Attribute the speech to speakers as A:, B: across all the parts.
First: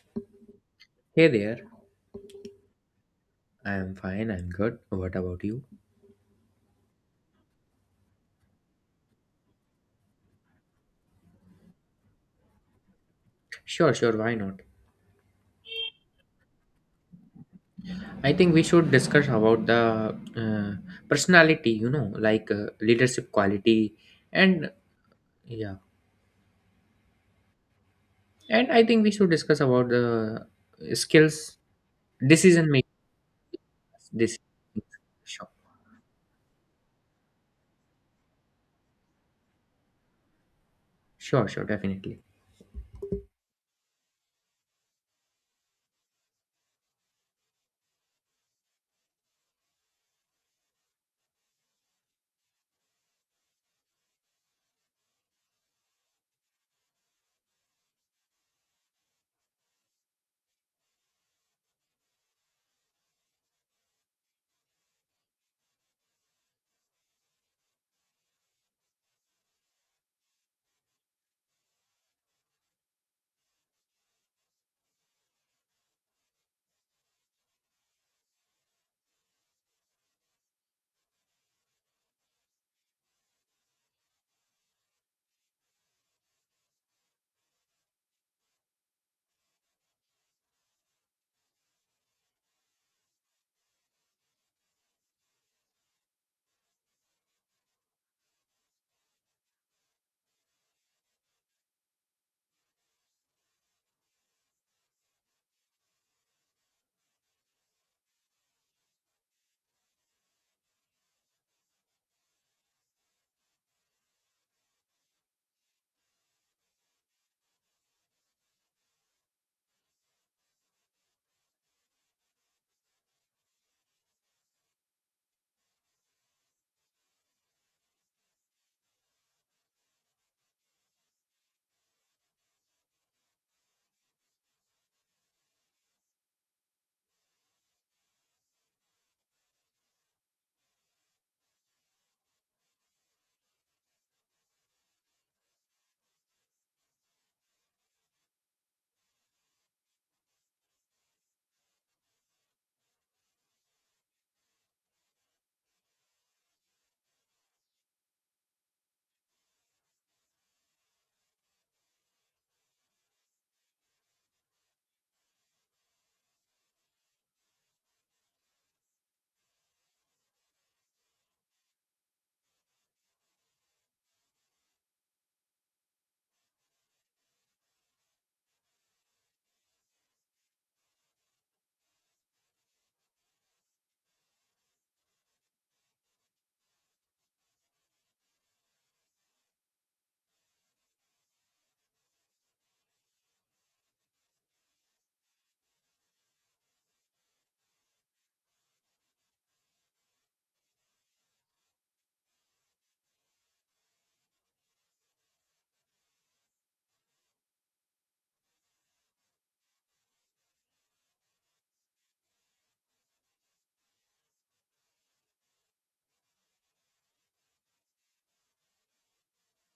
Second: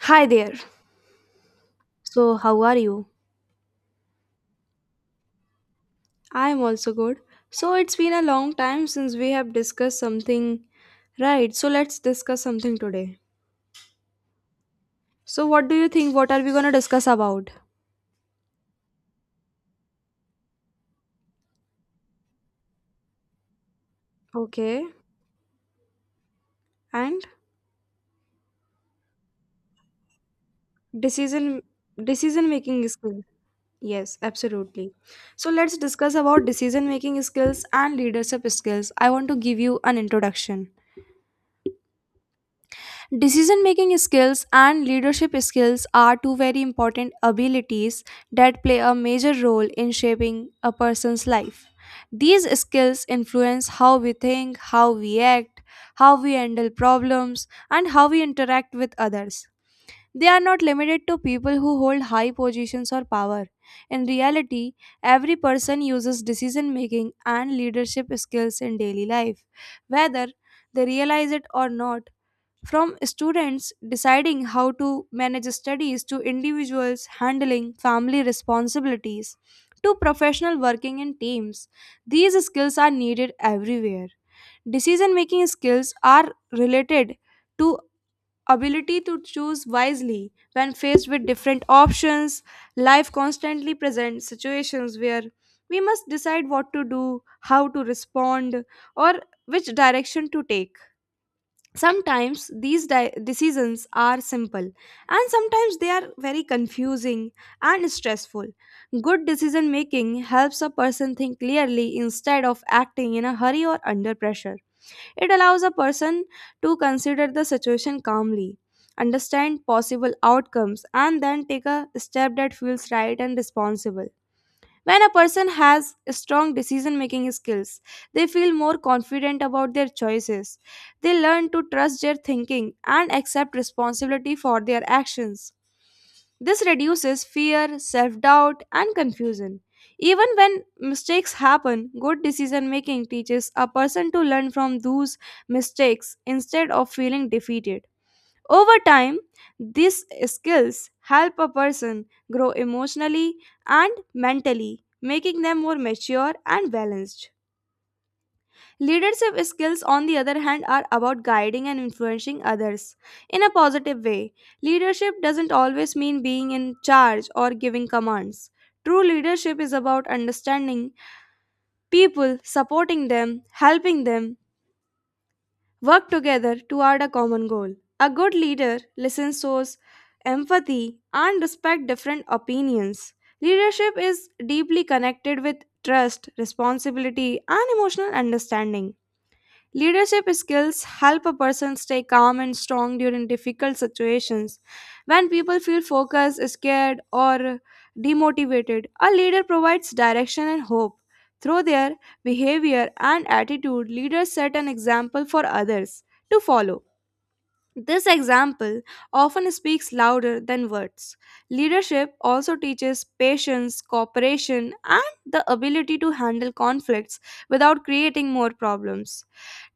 A: Hi there.
B: Hey there.
A: So, how are you?
B: I am fine, I'm good. What about you?
A: I'm also good. So, it's been a long time since we have discussed something. Right, so let's discuss something today.
B: Sure, sure, why not?
A: So, what do you think? What are we gonna discuss about?
B: I think we should discuss about the uh, personality, you know, like leadership quality and
A: Okay.
B: yeah.
A: And
B: And I think we should discuss about the skills,
A: decision decision
B: decision
A: making
B: making.
A: skill. Yes,
B: This
A: absolutely.
B: sure,
A: So, let's discuss about decision making skills and leadership skills. I want to give you an introduction.
B: sure, sure, definitely.
A: Decision making skills and leadership skills are two very important abilities that play a major role in shaping a person's life. These skills influence how we think, how we act, how we handle problems, and how we interact with others. They are not limited to people who hold high positions or power. In reality, every person uses decision making and leadership skills in daily life, whether they realize it or not, from students deciding how to manage studies to individuals handling family responsibilities to professional working in teams. These skills are needed everywhere. Decision making skills are related to ability to choose wisely when faced with different options. Life constantly presents situations where we must decide what to do, how to respond, or which direction to take. Sometimes decisions are simple and sometimes they are very confusing and stressful. Good decision making helps a person think clearly instead of acting in a hurry or under pressure. It allows a person to consider the situation calmly, understand possible outcomes, and then take a step that feels right and responsible. When a person has strong decision making skills, they feel more confident about their choices. They learn to trust their thinking and accept responsibility for their actions. This reduces fear, self doubt, and confusion. Even when mistakes happen, good decision making teaches a person to learn from those mistakes instead of feeling defeated. Over time, these skills help a person grow emotionally and mentally, making them more mature and balanced. Leadership skills, on the other hand, are about guiding and influencing others in a positive way. Leadership doesn't always mean being in charge or giving commands. True leadership is about understanding people, supporting them, helping them work together toward a common goal. A good leader listens, shows empathy, and respects different opinions. Leadership is deeply connected with trust, responsibility, and emotional understanding. Leadership skills help a person stay calm and strong during difficult situations. When people feel focused, scared, or demotivated, a leader provides direction and hope. Through their behavior and attitude, leaders set an example for others to follow. This example often speaks louder than words. Leadership also teaches patience, cooperation, and the ability to handle conflicts without creating more problems.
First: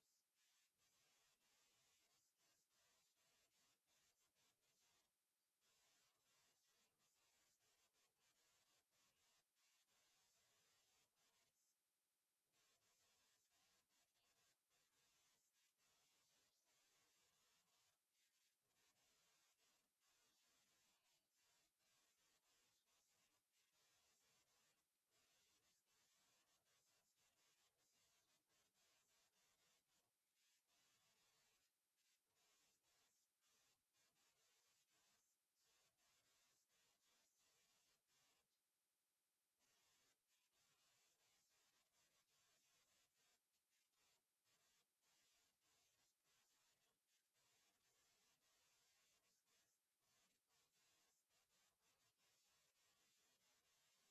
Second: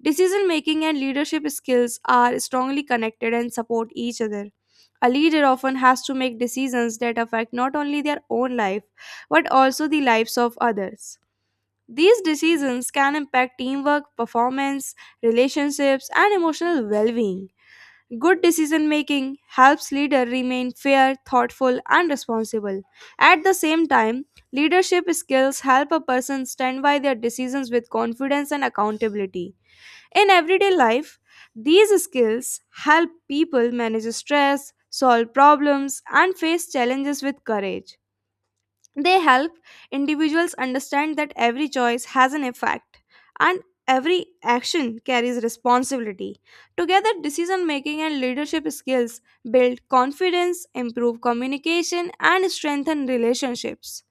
A: Decision making and leadership skills are strongly connected and support each other. A leader often has to make decisions that affect not only their own life but also the lives of others. These decisions can impact teamwork, performance, relationships, and emotional well being. Good decision making helps leader remain fair, thoughtful, and responsible. At the same time, leadership skills help a person stand by their decisions with confidence and accountability. In everyday life, these skills help people manage stress, solve problems, and face challenges with courage. They help individuals understand that every choice has an effect and every action carries responsibility. Together, decision making and leadership skills build confidence, improve communication, and strengthen relationships.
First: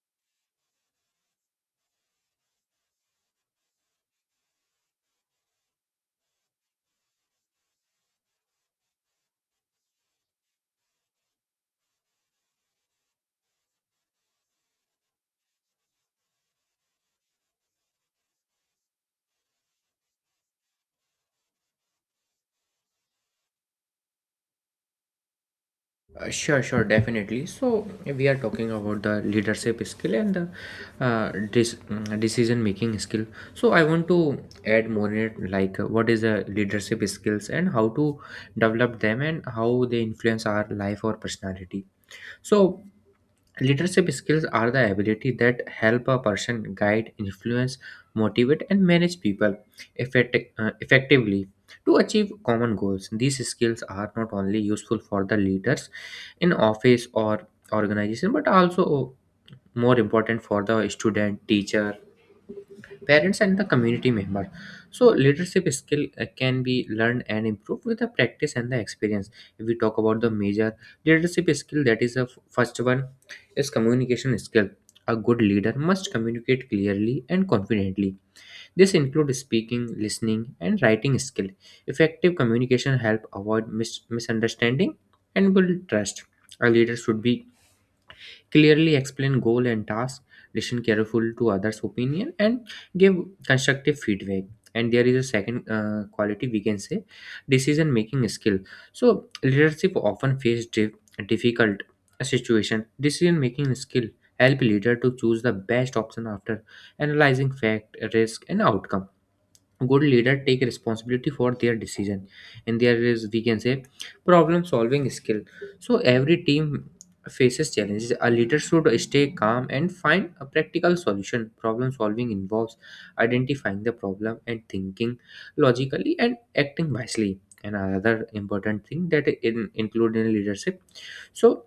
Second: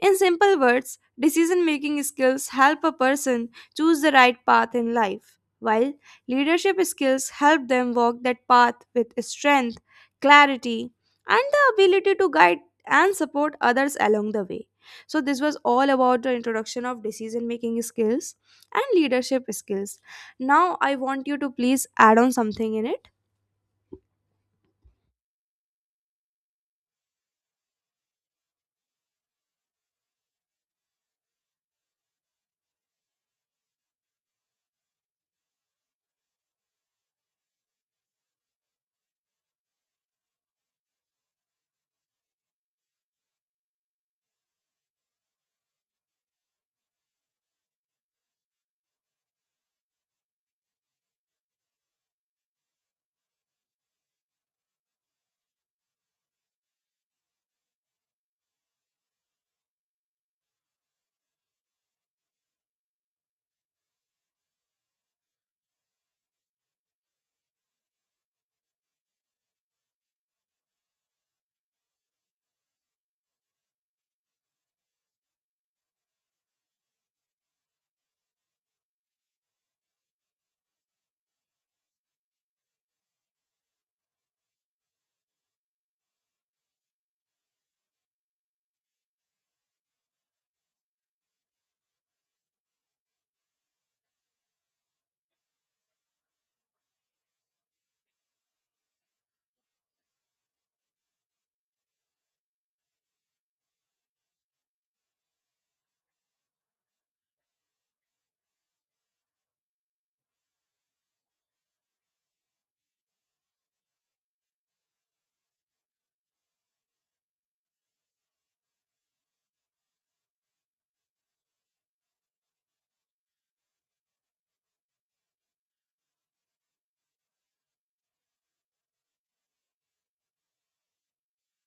A: In simple words, decision making skills help a person choose the right path in life, while leadership skills help them walk that path with strength, clarity, and the ability to guide and support others along the way. So, this was all about the introduction of decision making skills and leadership skills. Now, I want you to please add on something in it.
B: Sure, sure, definitely. So we are talking about the leadership skill and the decision making skill. So I want to add more in it, like what is the leadership skills and how to develop them and how they influence our life or personality. So leadership skills are the ability that help a person guide, influence, motivate, and manage people effectively to achieve common goals. These skills are not only useful for the leaders in office or organization, but also more important for the student, teacher, parents and the community members. So leadership skill can be learned and improved with the practice and the experience. If we talk about the major leadership skill, that is the first one is communication skill. A good leader must communicate clearly and confidently. This includes speaking, listening and writing skill. Effective communication help avoid misunderstanding and build trust. A leader should be clearly explain goal and task, listen careful to others' opinion, and give constructive feedback. And there is a second quality we can say decision making skill. So leadership often face difficult situation. Decision making skill help leader to choose the best option after analyzing fact, risk, and outcome. Good leader take responsibility for their decision. And there is, we can say, problem solving skill. So every team faces challenges. A leader should stay calm and find a practical solution. Problem solving involves identifying the problem and thinking logically and acting wisely. And another important thing that in included in leadership, so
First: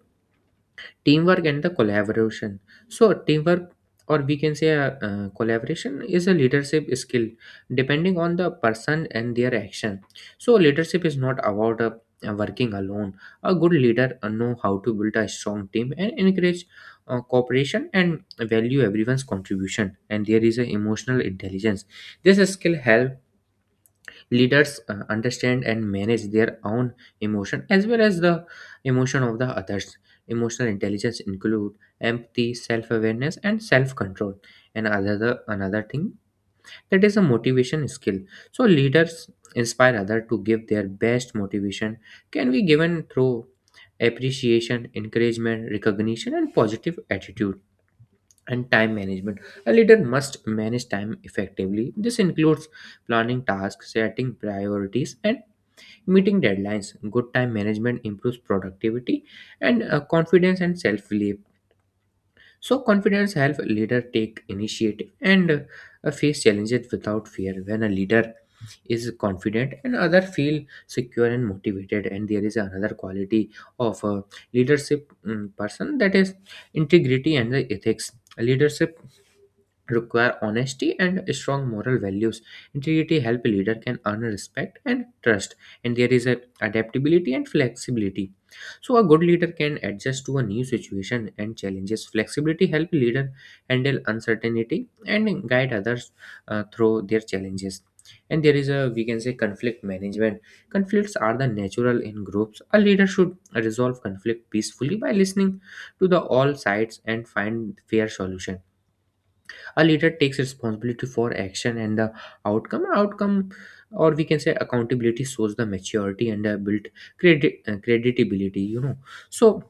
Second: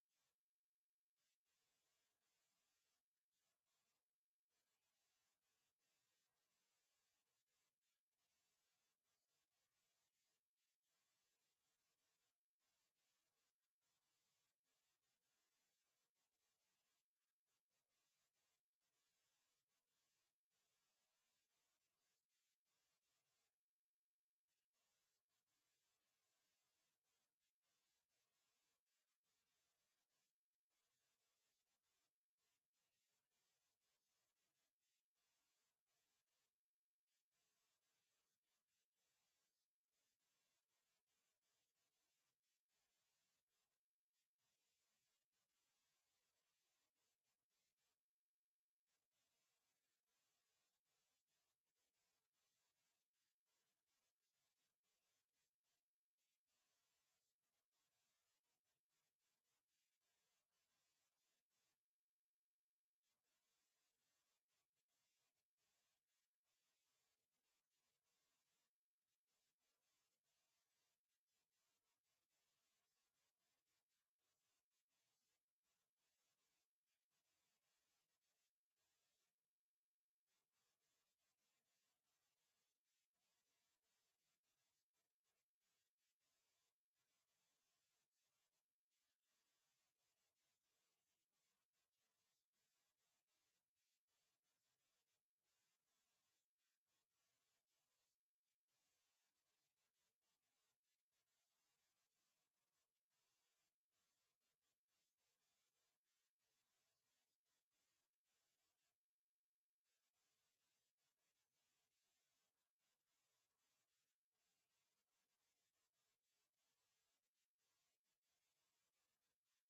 B: teamwork and the collaboration. So teamwork, or we can say, collaboration is a leadership skill depending on the person and their action. So leadership is not about working alone. A good leader know how to build a strong team and encourage cooperation and value everyone's contribution. And there is a emotional intelligence. This skill help leaders understand and manage their own emotion as well as the emotion of the others. Emotional intelligence include empathy, self-awareness, and self-control. And another thing that is a motivation skill. So leaders inspire other to give their best. Motivation can be given through appreciation, encouragement, recognition, and positive attitude. And time management. A leader must manage time effectively. This includes planning tasks, setting priorities, and meeting deadlines. Good time management improves productivity and confidence and self belief. So confidence helps a leader take initiative and face challenges without fear. When a leader is confident and other feel secure and motivated. And there is another quality of a leadership person, that is integrity and the ethics. Leadership require honesty and strong moral values. Integrity help a leader can earn respect and trust. And there is a adaptability and flexibility. So a good leader can adjust to a new situation and challenges. Flexibility help leader handle uncertainty and guide others through their challenges. And there is a, we can say, conflict management. Conflicts are the natural in groups. A leader should resolve conflict peacefully by listening to the all sides and find fair solution. A leader takes responsibility for action and the outcome, or we can say accountability, shows the maturity and built credit credibility, you know. So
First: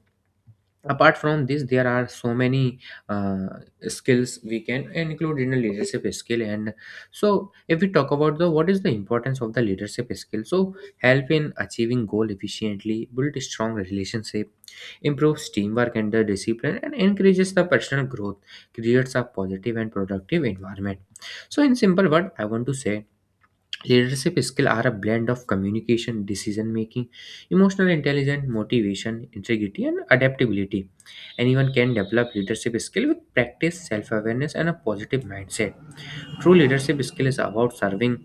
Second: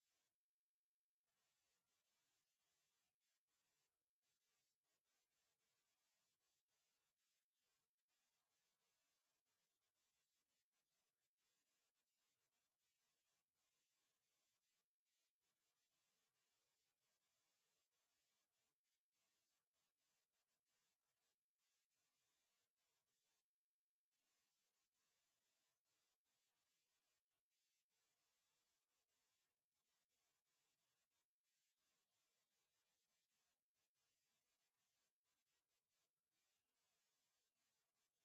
B: apart from this, there are so many uh, skills we can include in a leadership skill. And so if we talk about the what is the importance of the leadership skill, so help in achieving goal efficiently, build a strong relationship, improves teamwork and the discipline, and encourages the personal growth, creates a positive and productive environment. So in simple word, I want to say leadership skills are a blend of communication, decision making, emotional intelligence, motivation, integrity, and adaptability. Anyone can develop leadership skill with practice, self awareness, and a positive mindset. True leadership skill is about serving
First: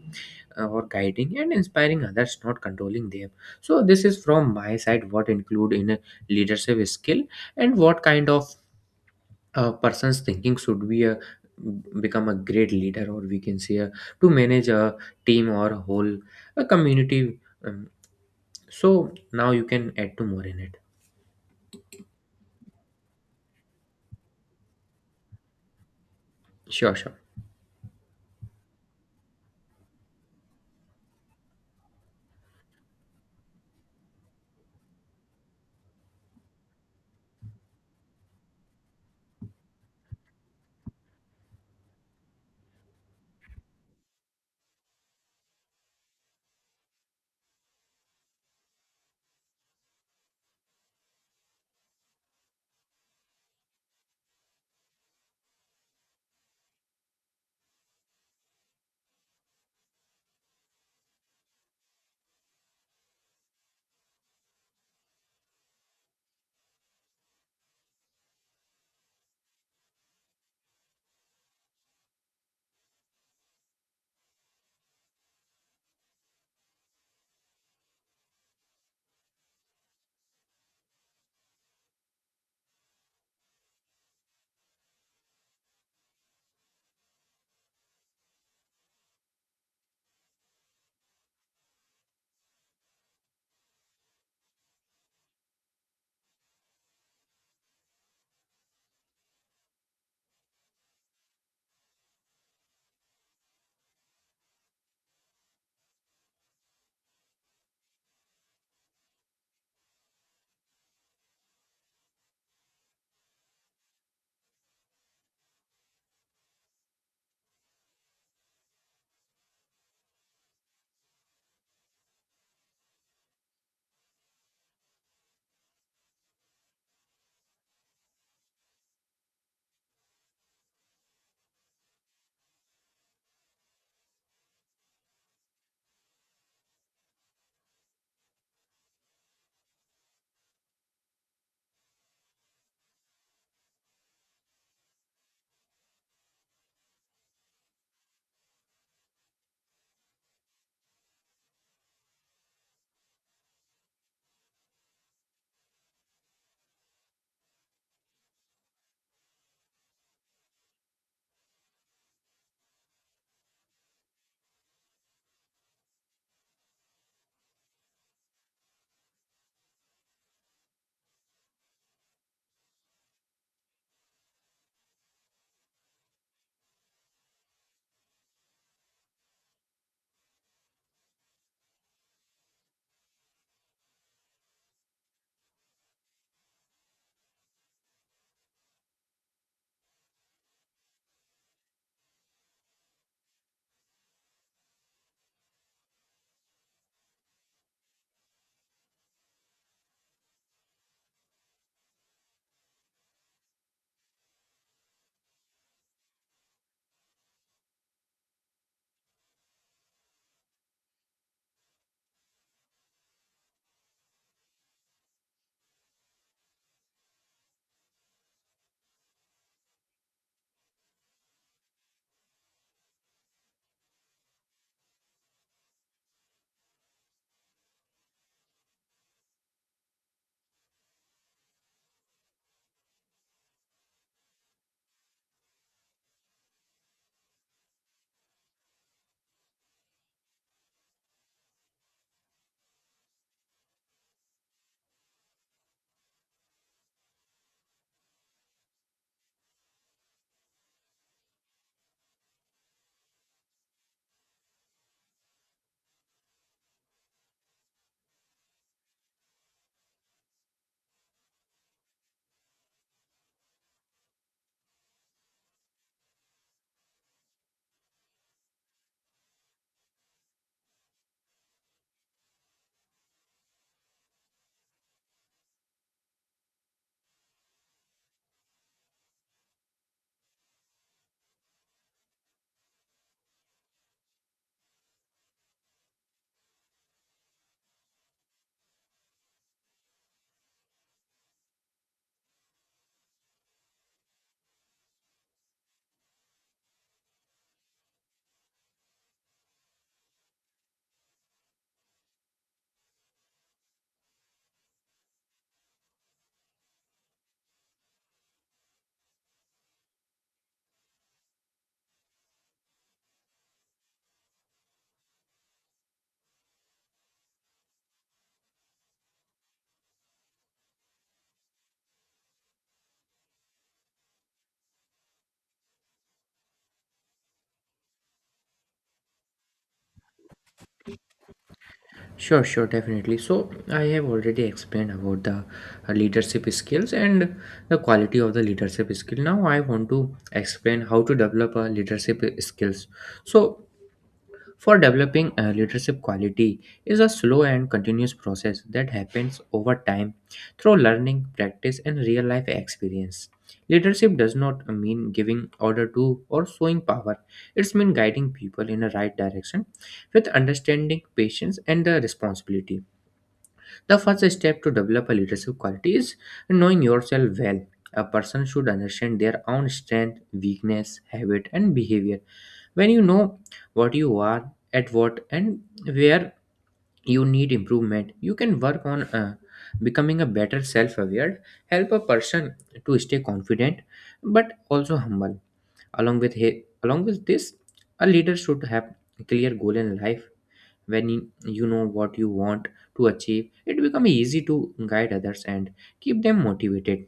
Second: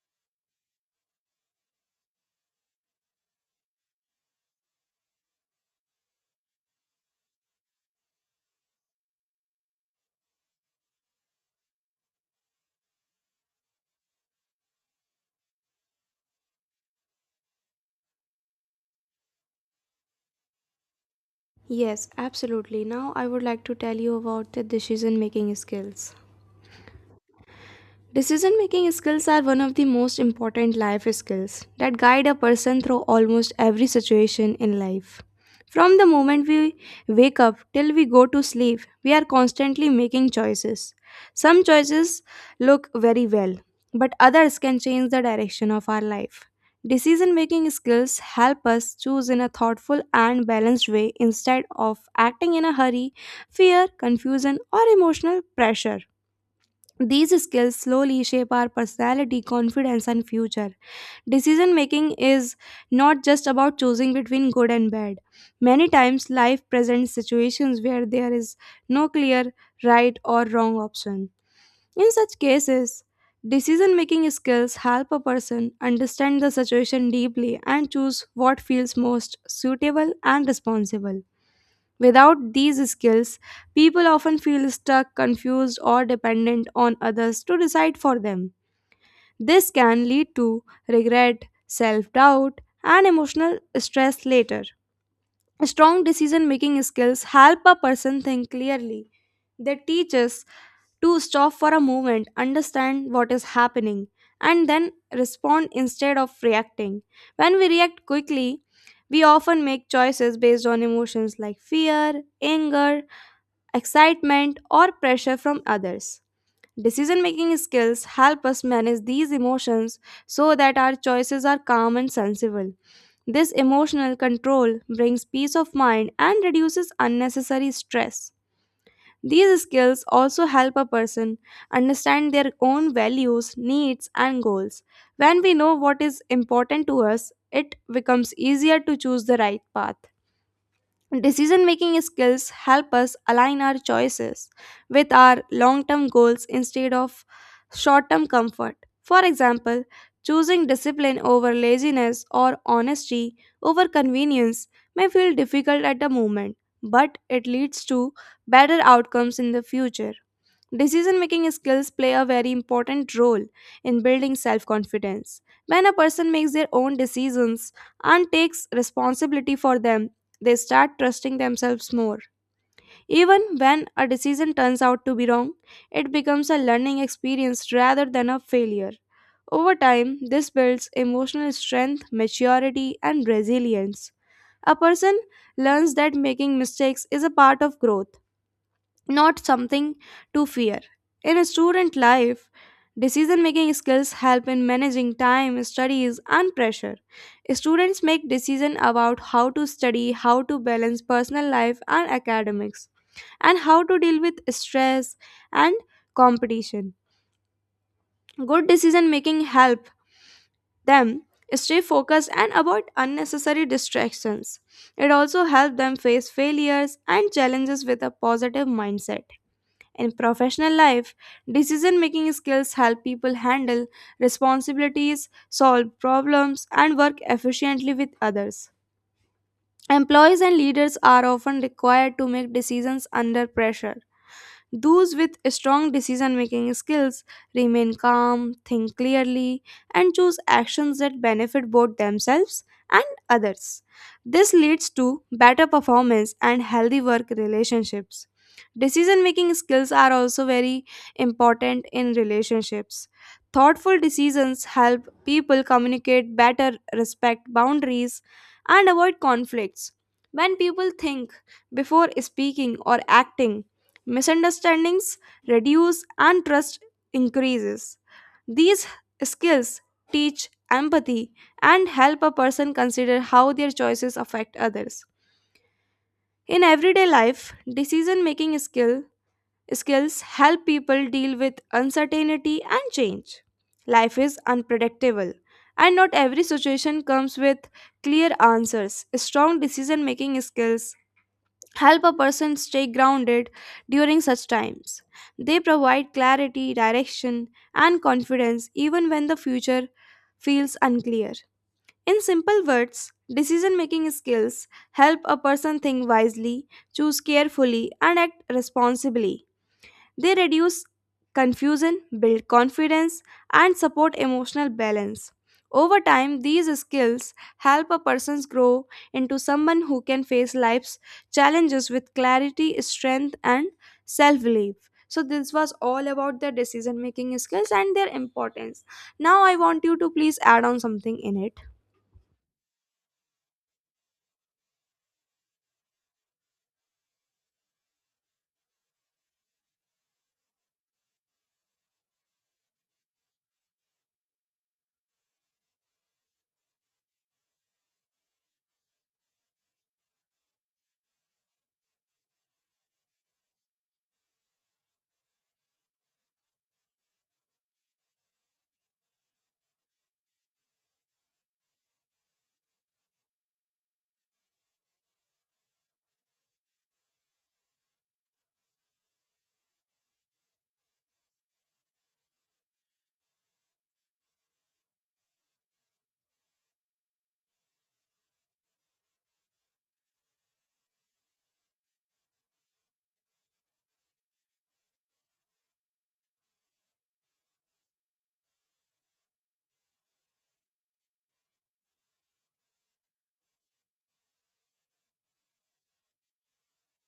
B: or guiding and inspiring others, not controlling them. So this is from my side what include in a leadership skill, and what kind of person's thinking should be a become a great leader, or we can say a, to manage a team or a whole a community. um, so now you can add to more in it.
A: Yes, absolutely. Now I would like to tell you about the decision making skills.
B: Sure, sure.
A: Decision making skills are one of the most important life skills that guide a person through almost every situation in life. From the moment we wake up till we go to sleep, we are constantly making choices. Some choices look very well, but others can change the direction of our life. Decision making skills help us choose in a thoughtful and balanced way instead of acting in a hurry, fear, confusion, or emotional pressure. These skills slowly shape our personality, confidence, and future. Decision making is not just about choosing between good and bad. Many times, life presents situations where there is no clear right or wrong option. In such cases, decision making skills help a person understand the situation deeply and choose what feels most suitable and responsible. Without these skills, people often feel stuck, confused, or dependent on others to decide for them. This can lead to regret, self doubt, and emotional stress later. Strong decision making skills help a person think clearly. They teach us to stop for a moment, understand what is happening, and then respond instead of reacting. When we react quickly, we often make choices based on emotions like fear, anger, excitement, or pressure from others. Decision making skills help us manage these emotions so that our choices are calm and sensible. This emotional control brings peace of mind and reduces unnecessary stress. These skills also help a person understand their own values, needs, and goals. When we know what is important to us, it becomes easier to choose the right path. Decision making skills help us align our choices with our long term goals instead of short term comfort. For example, choosing discipline over laziness or honesty over convenience may feel difficult at the moment, but it leads to better outcomes in the future. Decision making skills play a very important role in building self confidence. When a person makes their own decisions and takes responsibility for them, they start trusting themselves more. Even when a decision turns out to be wrong, it becomes a learning experience rather than a failure. Over time, this builds emotional strength, maturity, and resilience. A person learns that making mistakes is a part of growth, not something to fear. In student life, decision making skills help in managing time, studies, and pressure. Students make decisions about how to study, how to balance personal life and academics, and how to deal with stress and competition. Good decision making help them stay focused and avoid unnecessary distractions. It also helps them face failures and challenges with a positive mindset. In professional life, decision making skills help people handle responsibilities, solve problems, and work efficiently with others. Employees and leaders are often required to make decisions under pressure. Those with strong decision making skills remain calm, think clearly, and choose actions that benefit both themselves and others. This leads to better performance and healthy work relationships. Decision making skills are also very important in relationships. Thoughtful decisions help people communicate better, respect boundaries, and avoid conflicts. When people think before speaking or acting, misunderstandings reduce and trust increases. These skills teach empathy and help a person consider how their choices affect others. In everyday life, decision making skill skills help people deal with uncertainty and change. Life is unpredictable and not every situation comes with clear answers. Strong decision making skills help a person stay grounded during such times. They provide clarity, direction, and confidence even when the future feels unclear. In simple words, decision making skills help a person think wisely, choose carefully, and act responsibly. They reduce confusion, build confidence, and support emotional balance. Over time, these skills help a person grow into someone who can face life's challenges with clarity, strength, and self belief. So, this was all about their decision making skills and their importance. Now, I want you to please add on something in it.
B: Sure, sure, definitely. So I have already explained about the leadership skills and the quality of the leadership skill. Now I want to explain how to develop a leadership skills. So for developing a leadership quality is a slow and continuous process that happens over time through learning, practice, and real life experience. Leadership does not mean giving order to or showing power. It's mean guiding people in the right direction with understanding, patience, and the responsibility. The first step to develop a leadership quality is knowing yourself well. A person should understand their own strength, weakness, habit, and behavior. When you know what you are, at what, and where you need improvement, you can work on becoming a better self aware, help a person to stay confident but also humble. Along with this, a leader should have a clear goal in life. When you know what you want to achieve, it becomes easy to guide others and keep them motivated.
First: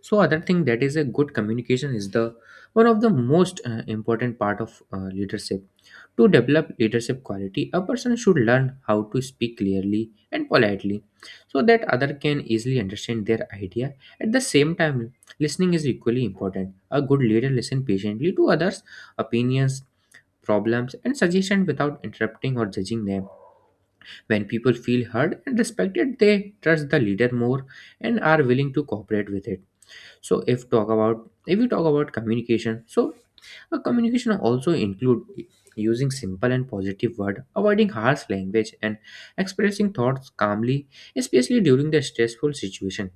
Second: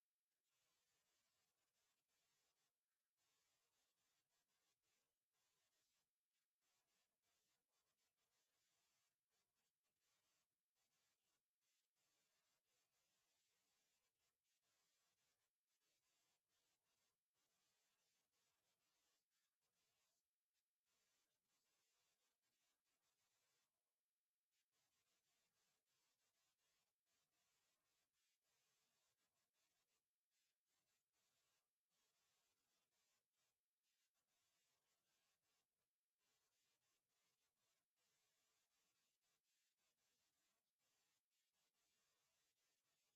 B: So other thing that is a good communication is the one of the most important part of leadership. To develop leadership quality, a person should learn how to speak clearly and politely so that other can easily understand their idea. At the same time, listening is equally important. A good leader listens patiently to others opinions, problems and suggestions without interrupting or judging them. When people feel heard and respected, they trust the leader more and are willing to cooperate with it. So if we talk about communication, so a communication also include using simple and positive word, avoiding harsh language and expressing thoughts calmly, especially during the stressful situation.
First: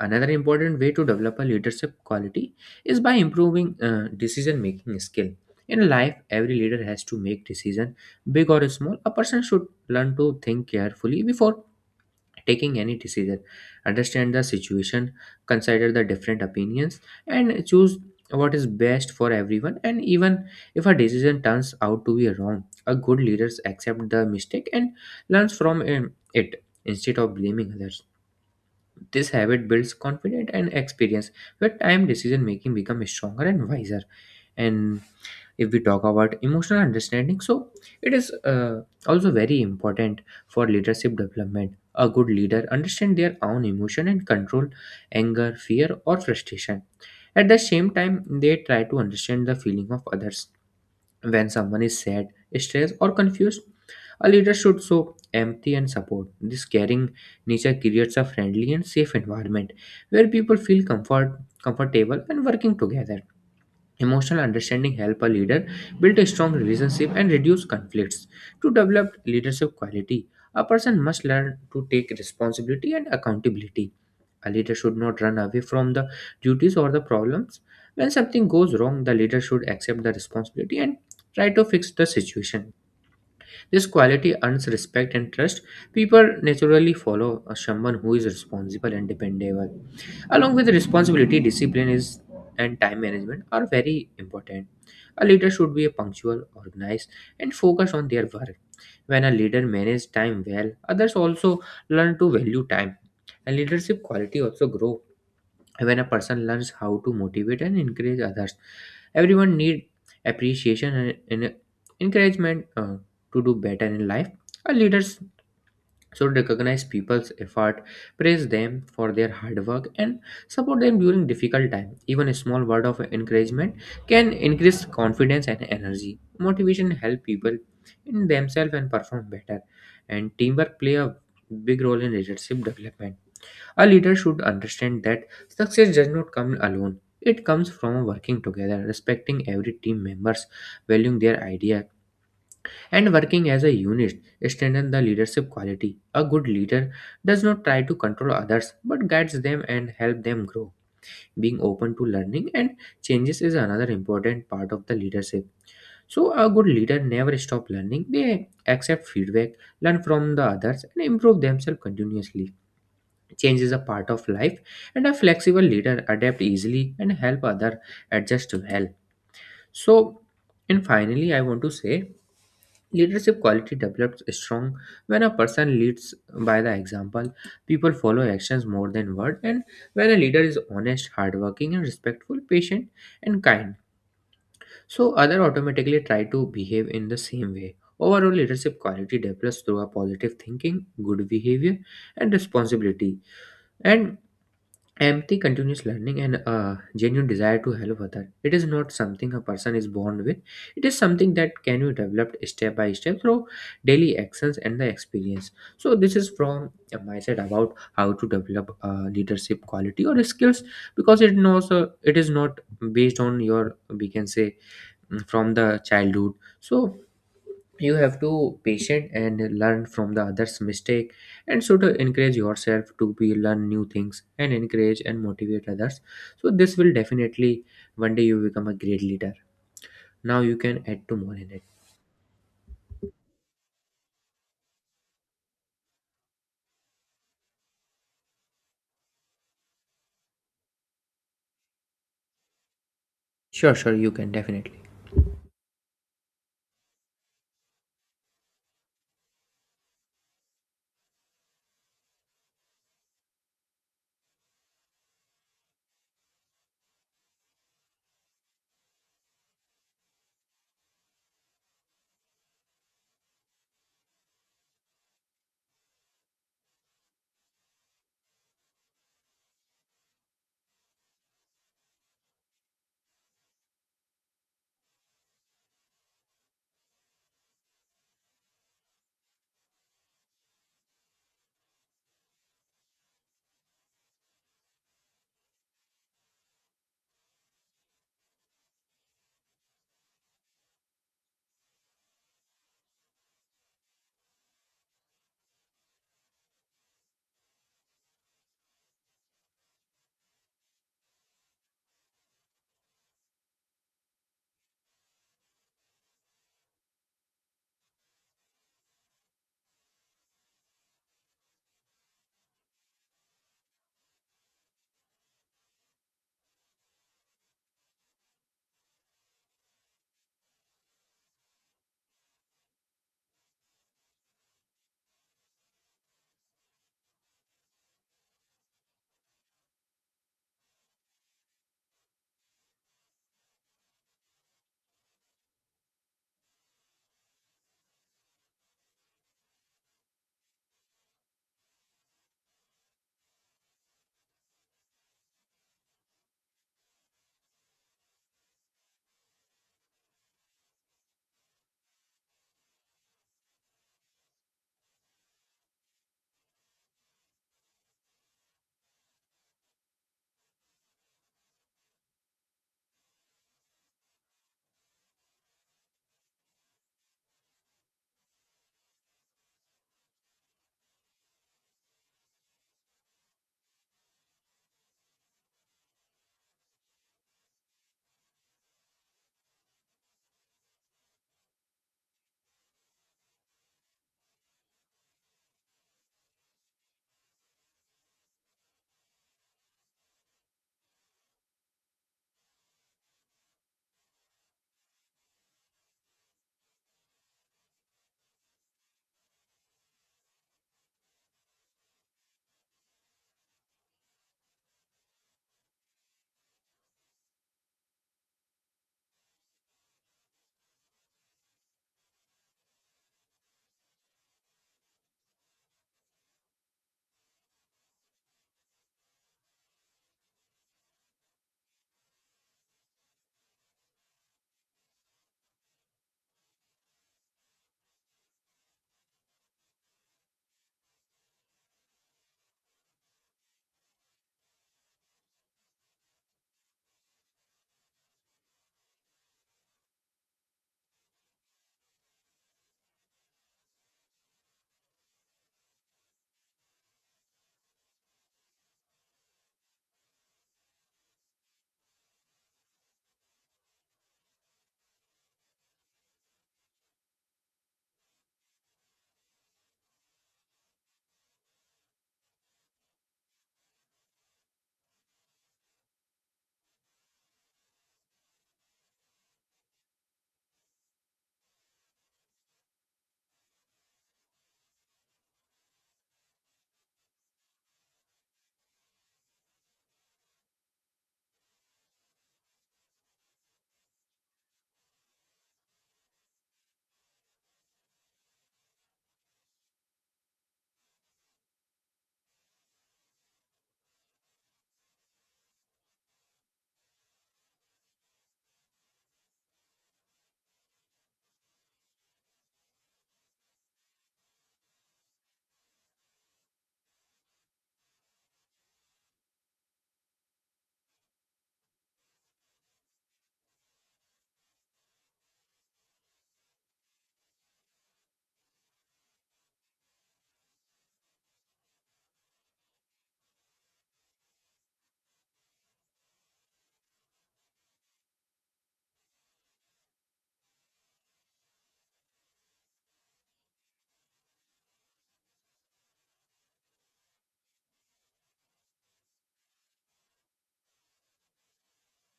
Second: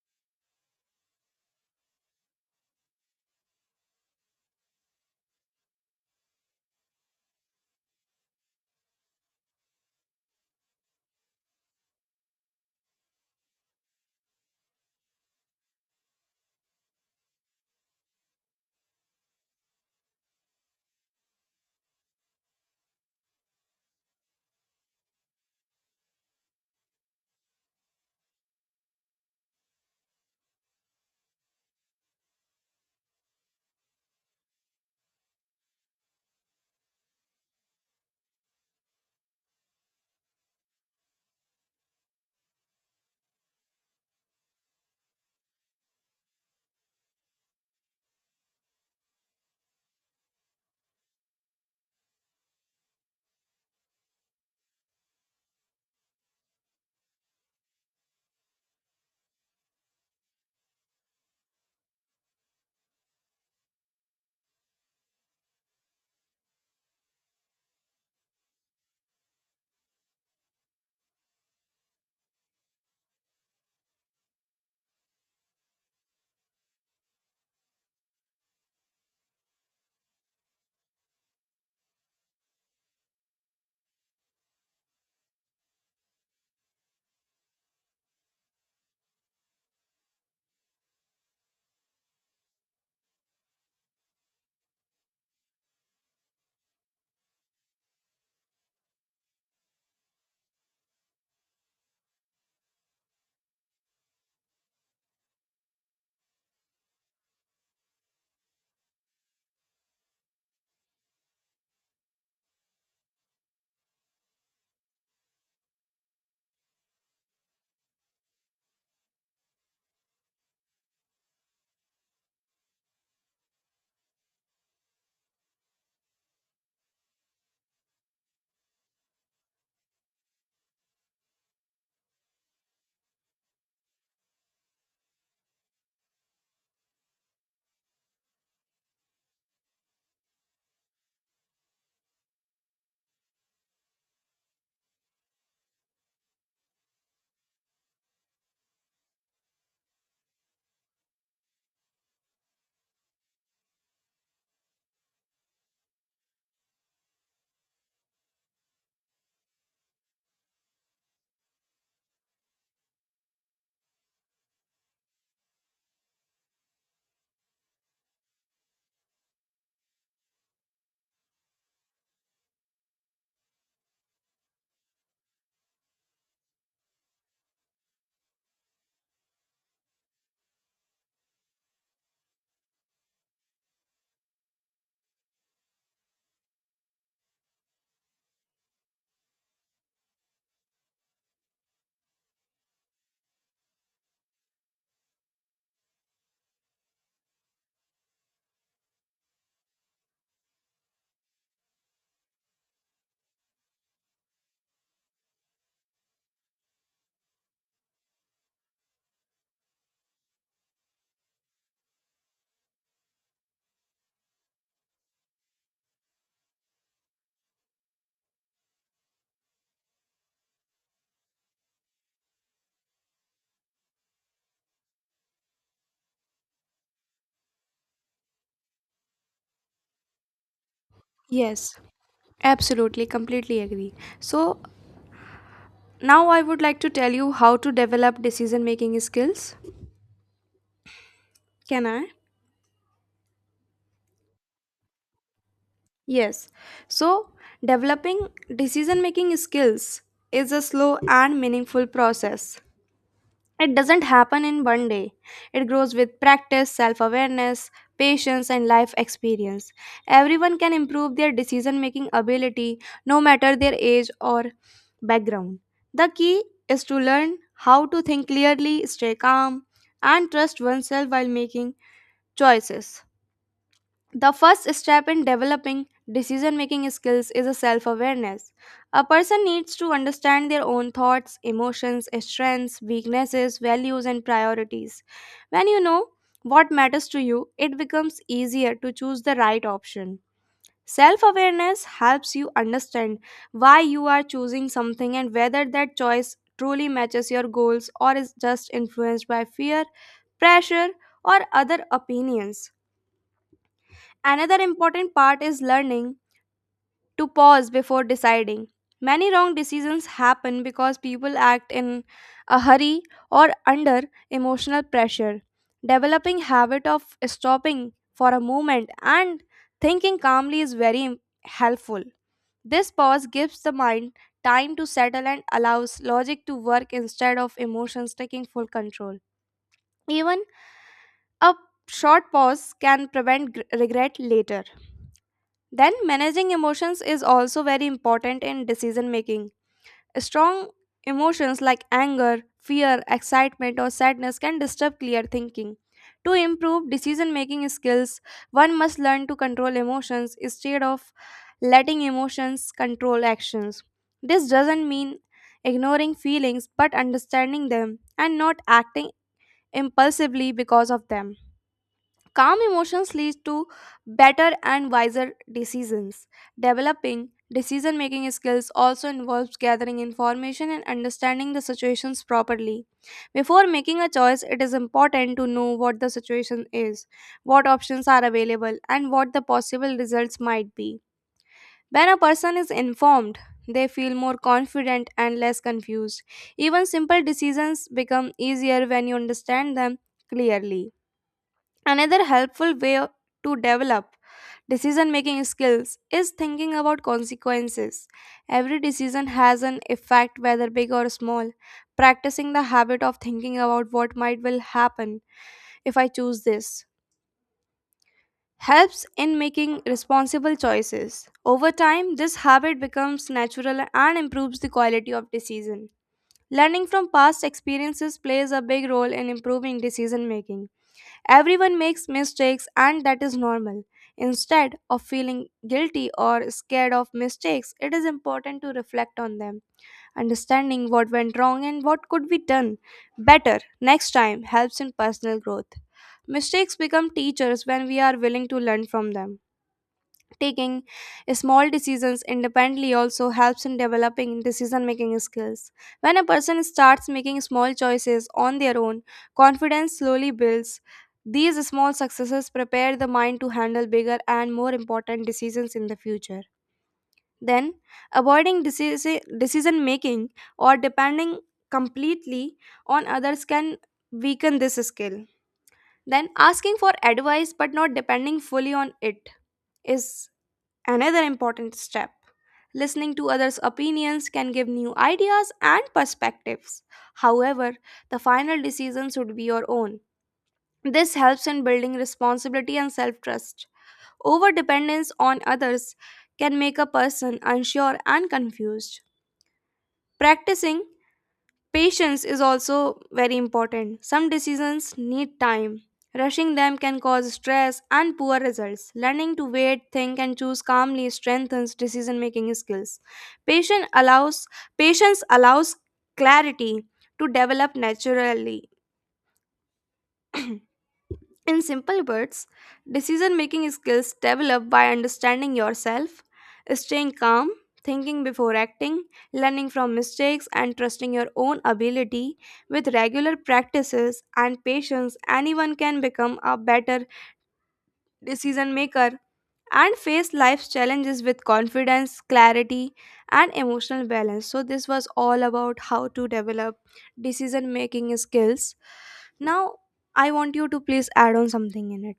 B: Another important way to develop a leadership quality is by improving decision making skill. In life, every leader has to make decision, big or small. A person should learn to think carefully before taking any decision, understand the situation, consider the different opinions, and choose what is best for everyone. And even if a decision turns out to be wrong, a good leader accepts the mistake and learns from it instead of blaming others. This habit builds confidence and experience. With time, decision making becomes stronger and wiser. And if we talk about emotional understanding, so it is also very important for leadership development. A good leader understand their own emotion and control anger, fear, or frustration. At the same time, they try to understand the feeling of others. When someone is sad, stressed, or confused, a leader should show empathy and support. This caring nature creates a friendly and safe environment where people feel comfortable when working together. Emotional understanding help a leader build a strong relationship and reduce conflicts. To develop leadership quality, a person must learn to take responsibility and accountability. A leader should not run away from the duties or the problems. When something goes wrong, the leader should accept the responsibility and try to fix the situation. This quality earns respect and trust. People naturally follow someone who is responsible and dependable. Along with responsibility, discipline is and time management are very important. A leader should be punctual, organized, and focused on their work. When a leader manages time well, others also learn to value time. And leadership quality also grow when a person learns how to motivate and encourage others. Everyone need appreciation and encouragement to do better in life. A leader's so, recognize people's effort, praise them for their hard work, and support them during difficult time. Even a small word of encouragement can increase confidence and energy. Motivation help people in themselves and perform better. And teamwork play a big role in leadership development. A leader should understand that success does not come alone. It comes from working together, respecting every team members, valuing their idea, and working as a unit strengthen the leadership quality. A good leader does not try to control others but guides them and help them grow. Being open to learning and changes is another important part of the leadership. So a good leader never stop learning. They accept feedback, learn from the others and improve themselves continuously. Change is a part of life, and a flexible leader adapt easily and help other adjust well. So, and finally, I want to say leadership quality develops strong when a person leads by the example. People follow actions more than word, and when a leader is honest, hardworking, and respectful, patient, and kind, so other automatically try to behave in the same way. Overall, leadership quality develops through a positive thinking, good behavior, and responsibility. And empathy, continuous learning, and a genuine desire to help others. It is not something a person is born with. It is something that can be developed step by step through daily actions and the experience. So this is from my side about how to develop leadership quality or skills, because it knows it is not based on your, we can say, from the childhood. So you have to patient and learn from the others mistake, and so to encourage yourself to be learn new things and encourage and motivate others, so this will definitely one day you become a great leader. Now you can add to more in it.
A: Yes, absolutely, completely agree. So, now I would like to tell you how to develop decision making skills. Can I?
B: Sure, sure, you can definitely.
A: Yes. So, developing decision making skills is a slow and meaningful process. It doesn't happen in one day. It grows with practice, self awareness, patience, and life experience. Everyone can improve their decision making ability no matter their age or background. The key is to learn how to think clearly, stay calm, and trust oneself while making choices. The first step in developing decision making skills is a self awareness. A person needs to understand their own thoughts, emotions, strengths, weaknesses, values, and priorities. When you know what matters to you, it becomes easier to choose the right option. Self awareness helps you understand why you are choosing something and whether that choice truly matches your goals or is just influenced by fear, pressure, or other opinions. Another important part is learning to pause before deciding. Many wrong decisions happen because people act in a hurry or under emotional pressure. Developing habit of stopping for a moment and thinking calmly is helpful. This pause gives the mind time to settle and allows logic to work instead of emotions taking full control. Even a short pause can prevent regret later. Then, managing emotions is also very important in decision making. Strong emotions like anger, fear, excitement, or sadness can disturb clear thinking. To improve decision making skills, one must learn to control emotions instead of letting emotions control actions. This doesn't mean ignoring feelings but understanding them and not acting impulsively because of them. Calm emotions lead to better and wiser decisions. Developing decision making skills also involves gathering information and understanding the situations properly. Before making a choice, it is important to know what the situation is, what options are available, and what the possible results might be. When a person is informed, they feel more confident and less confused. Even simple decisions become easier when you understand them clearly. Another helpful way to develop decision making skills is thinking about consequences. Every decision has an effect, whether big or small. Practicing the habit of thinking about what might will happen if I choose this helps in making responsible choices. Over time, this habit becomes natural and improves the quality of decision. Learning from past experiences plays a big role in improving decision making. Everyone makes mistakes and that is normal. Instead of feeling guilty or scared of mistakes, it is important to reflect on them. Understanding what went wrong and what could be done better next time helps in personal growth. Mistakes become teachers when we are willing to learn from them. Taking small decisions independently also helps in developing decision making skills. When a person starts making small choices on their own, confidence slowly builds. These small successes prepare the mind to handle bigger and more important decisions in the future. Then, decision making or depending completely on others can weaken this skill. Then, asking for advice but not depending fully on it is another important step. Listening to others' opinions can give new ideas and perspectives. However, the final decision should be your own. This helps in building responsibility and self trust. Over dependence on others can make a person unsure and confused. Practicing patience is also very important. Some decisions need time. Rushing them can cause stress and poor results. Learning to wait, think, and choose calmly strengthens decision-making skills. Patience allows patience allows clarity to develop naturally. In simple words, decision making skills develop by understanding yourself, staying calm, thinking before acting, learning from mistakes, and trusting your own ability. With regular practices and patience, anyone can become a better decision maker and face life's challenges with confidence, clarity, and emotional balance. So, this was all about how to develop decision making skills. Now, I want you to please add on something in it.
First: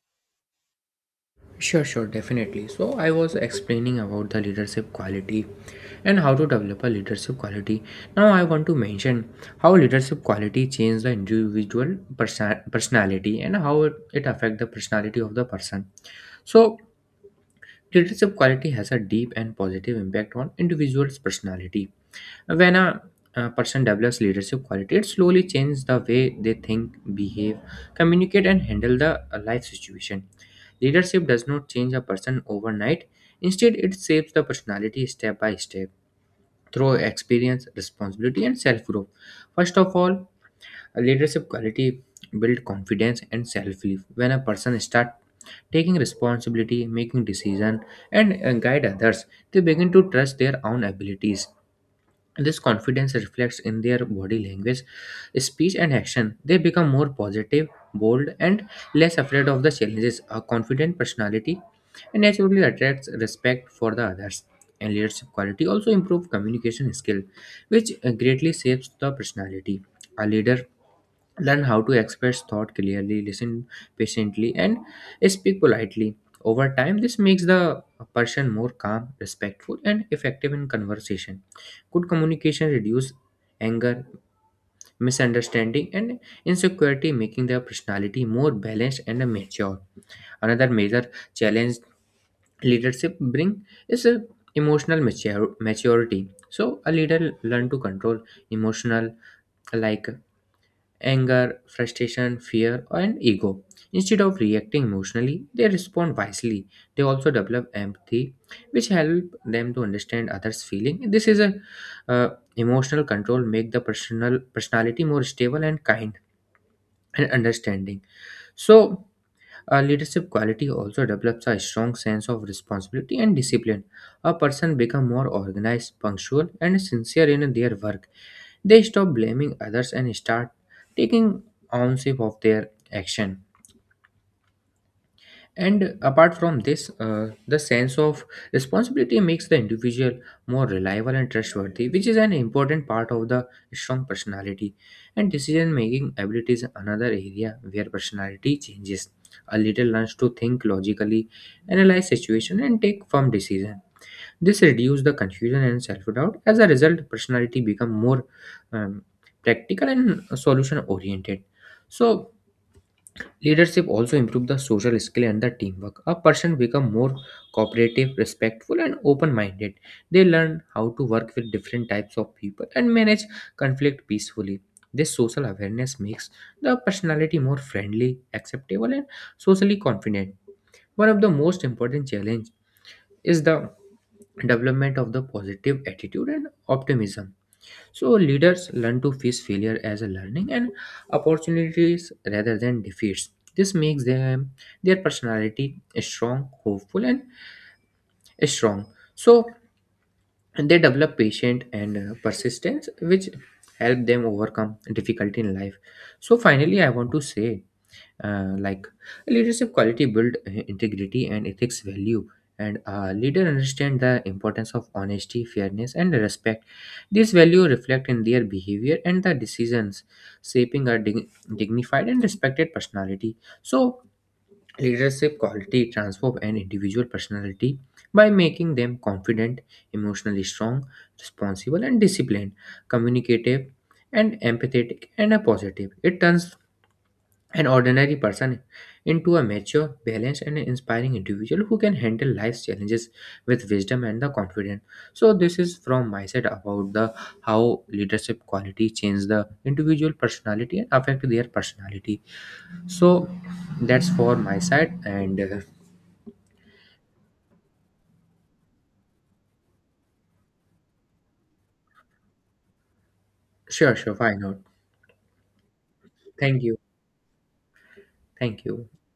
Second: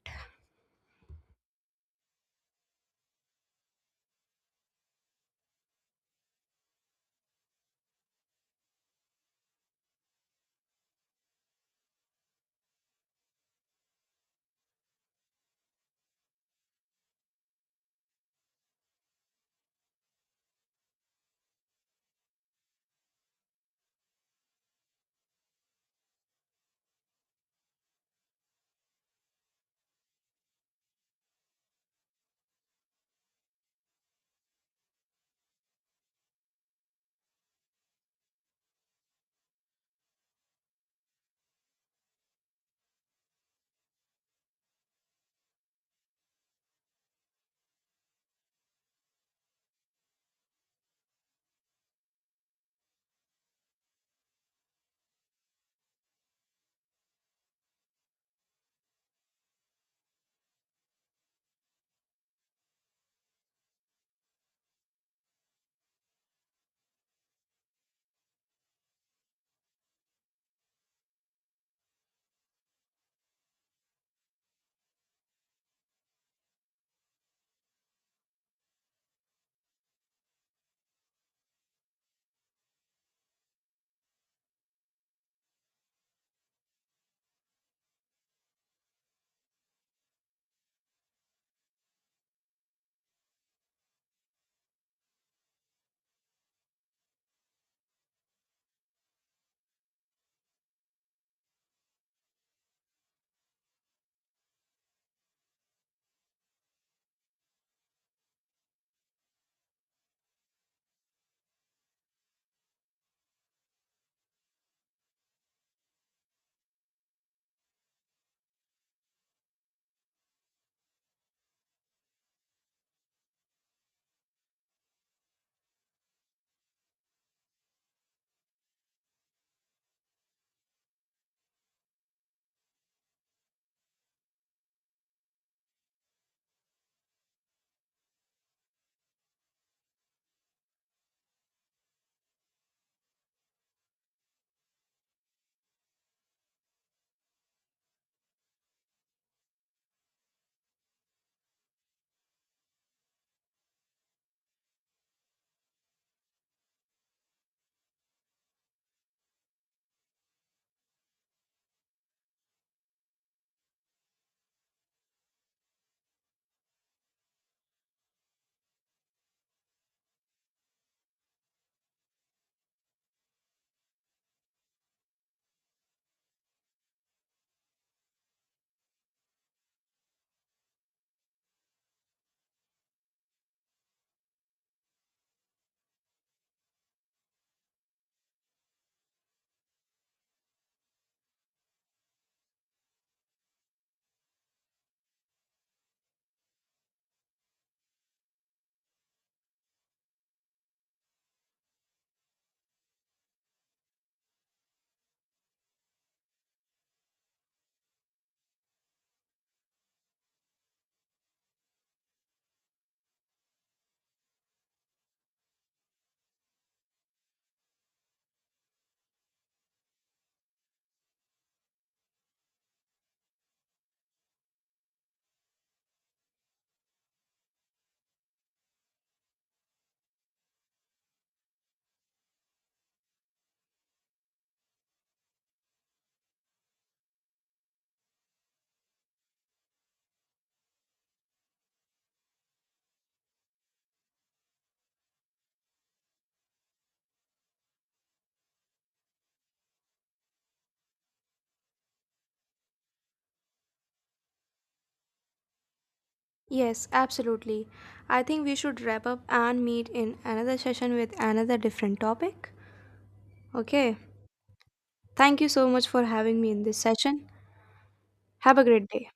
B: Sure, sure, definitely. So, I was explaining about the leadership quality and how to develop a leadership quality. Now, I want to mention how leadership quality changes the individual personality, and how it affects the personality of the person. So, leadership quality has a deep and positive impact on individual's personality. When a person develops leadership quality, it slowly changes the way they think, behave, communicate, and handle the life situation. Leadership does not change a person overnight. Instead, it shapes the personality step by step through experience, responsibility, and self growth. First of all, a leadership quality build confidence and self belief. When a person starts taking responsibility, making decision, and guide others, they begin to trust their own abilities. This confidence reflects in their body language, speech, and action. They become more positive, bold, and less afraid of the challenges. A confident personality naturally attracts respect for the others. And leadership quality also improve communication skill, which greatly shapes the personality. A leader learn how to express thought clearly, listen patiently, and speak politely. Over time this makes the person more calm, respectful, and effective in conversation. Good communication reduces anger, misunderstanding, and insecurity, making their personality more balanced and mature. Another major challenge leadership bring is emotional maturity. So a leader learn to control emotional like anger, frustration, fear, and ego. Instead of reacting emotionally, they respond wisely. They also develop empathy, which help them to understand others' feeling. This is a uh, emotional control make the personality more stable and kind and understanding. So, a leadership quality also develops a strong sense of responsibility and discipline. A person become more organized, punctual, and sincere in their work. They stop blaming others and start taking ownership of their action. And apart from this, the sense of responsibility makes the individual more reliable and trustworthy, which is an important part of the strong personality. And decision making ability is another area where personality changes. A little. Learns to think logically, analyze situation, and take firm decisions. This reduces the confusion and self-doubt. As a result, personality become more um, practical and solution-oriented. So leadership also improve the social skill and the teamwork. A person become more cooperative, respectful, and open-minded. They learn how to work with different types of people and manage conflict peacefully. This social awareness makes the personality more friendly, acceptable, and socially confident. One of the most important challenge is the development of the positive attitude and optimism. So leaders learn to face failure as a learning and opportunities rather than defeats. This makes them their personality strong, hopeful, and strong. So they develop patience and persistence, which help them overcome difficulty in life. So finally, I want to say like leadership quality build integrity and ethics value. And a leader understand the importance of honesty, fairness, and respect. These value reflect in their behavior and the decisions, shaping a dignified and respected personality. So leadership quality transform an individual personality by making them confident, emotionally strong, responsible and disciplined, communicative, and empathetic, and a positive. It turns an ordinary person into a mature, balanced, and inspiring individual who can handle life's challenges with wisdom and the confidence. So, this is from my side about the how leadership quality change the individual personality and affect their personality. So, that's for my side, and
A: Yes, absolutely. I think we should wrap up and meet in another session with another different topic.
B: sure,
A: Okay.
B: sure, why not?
A: Thank you so much for having me in
B: Thank
A: this
B: you,
A: session. Have a
B: thank
A: great
B: you.
A: day.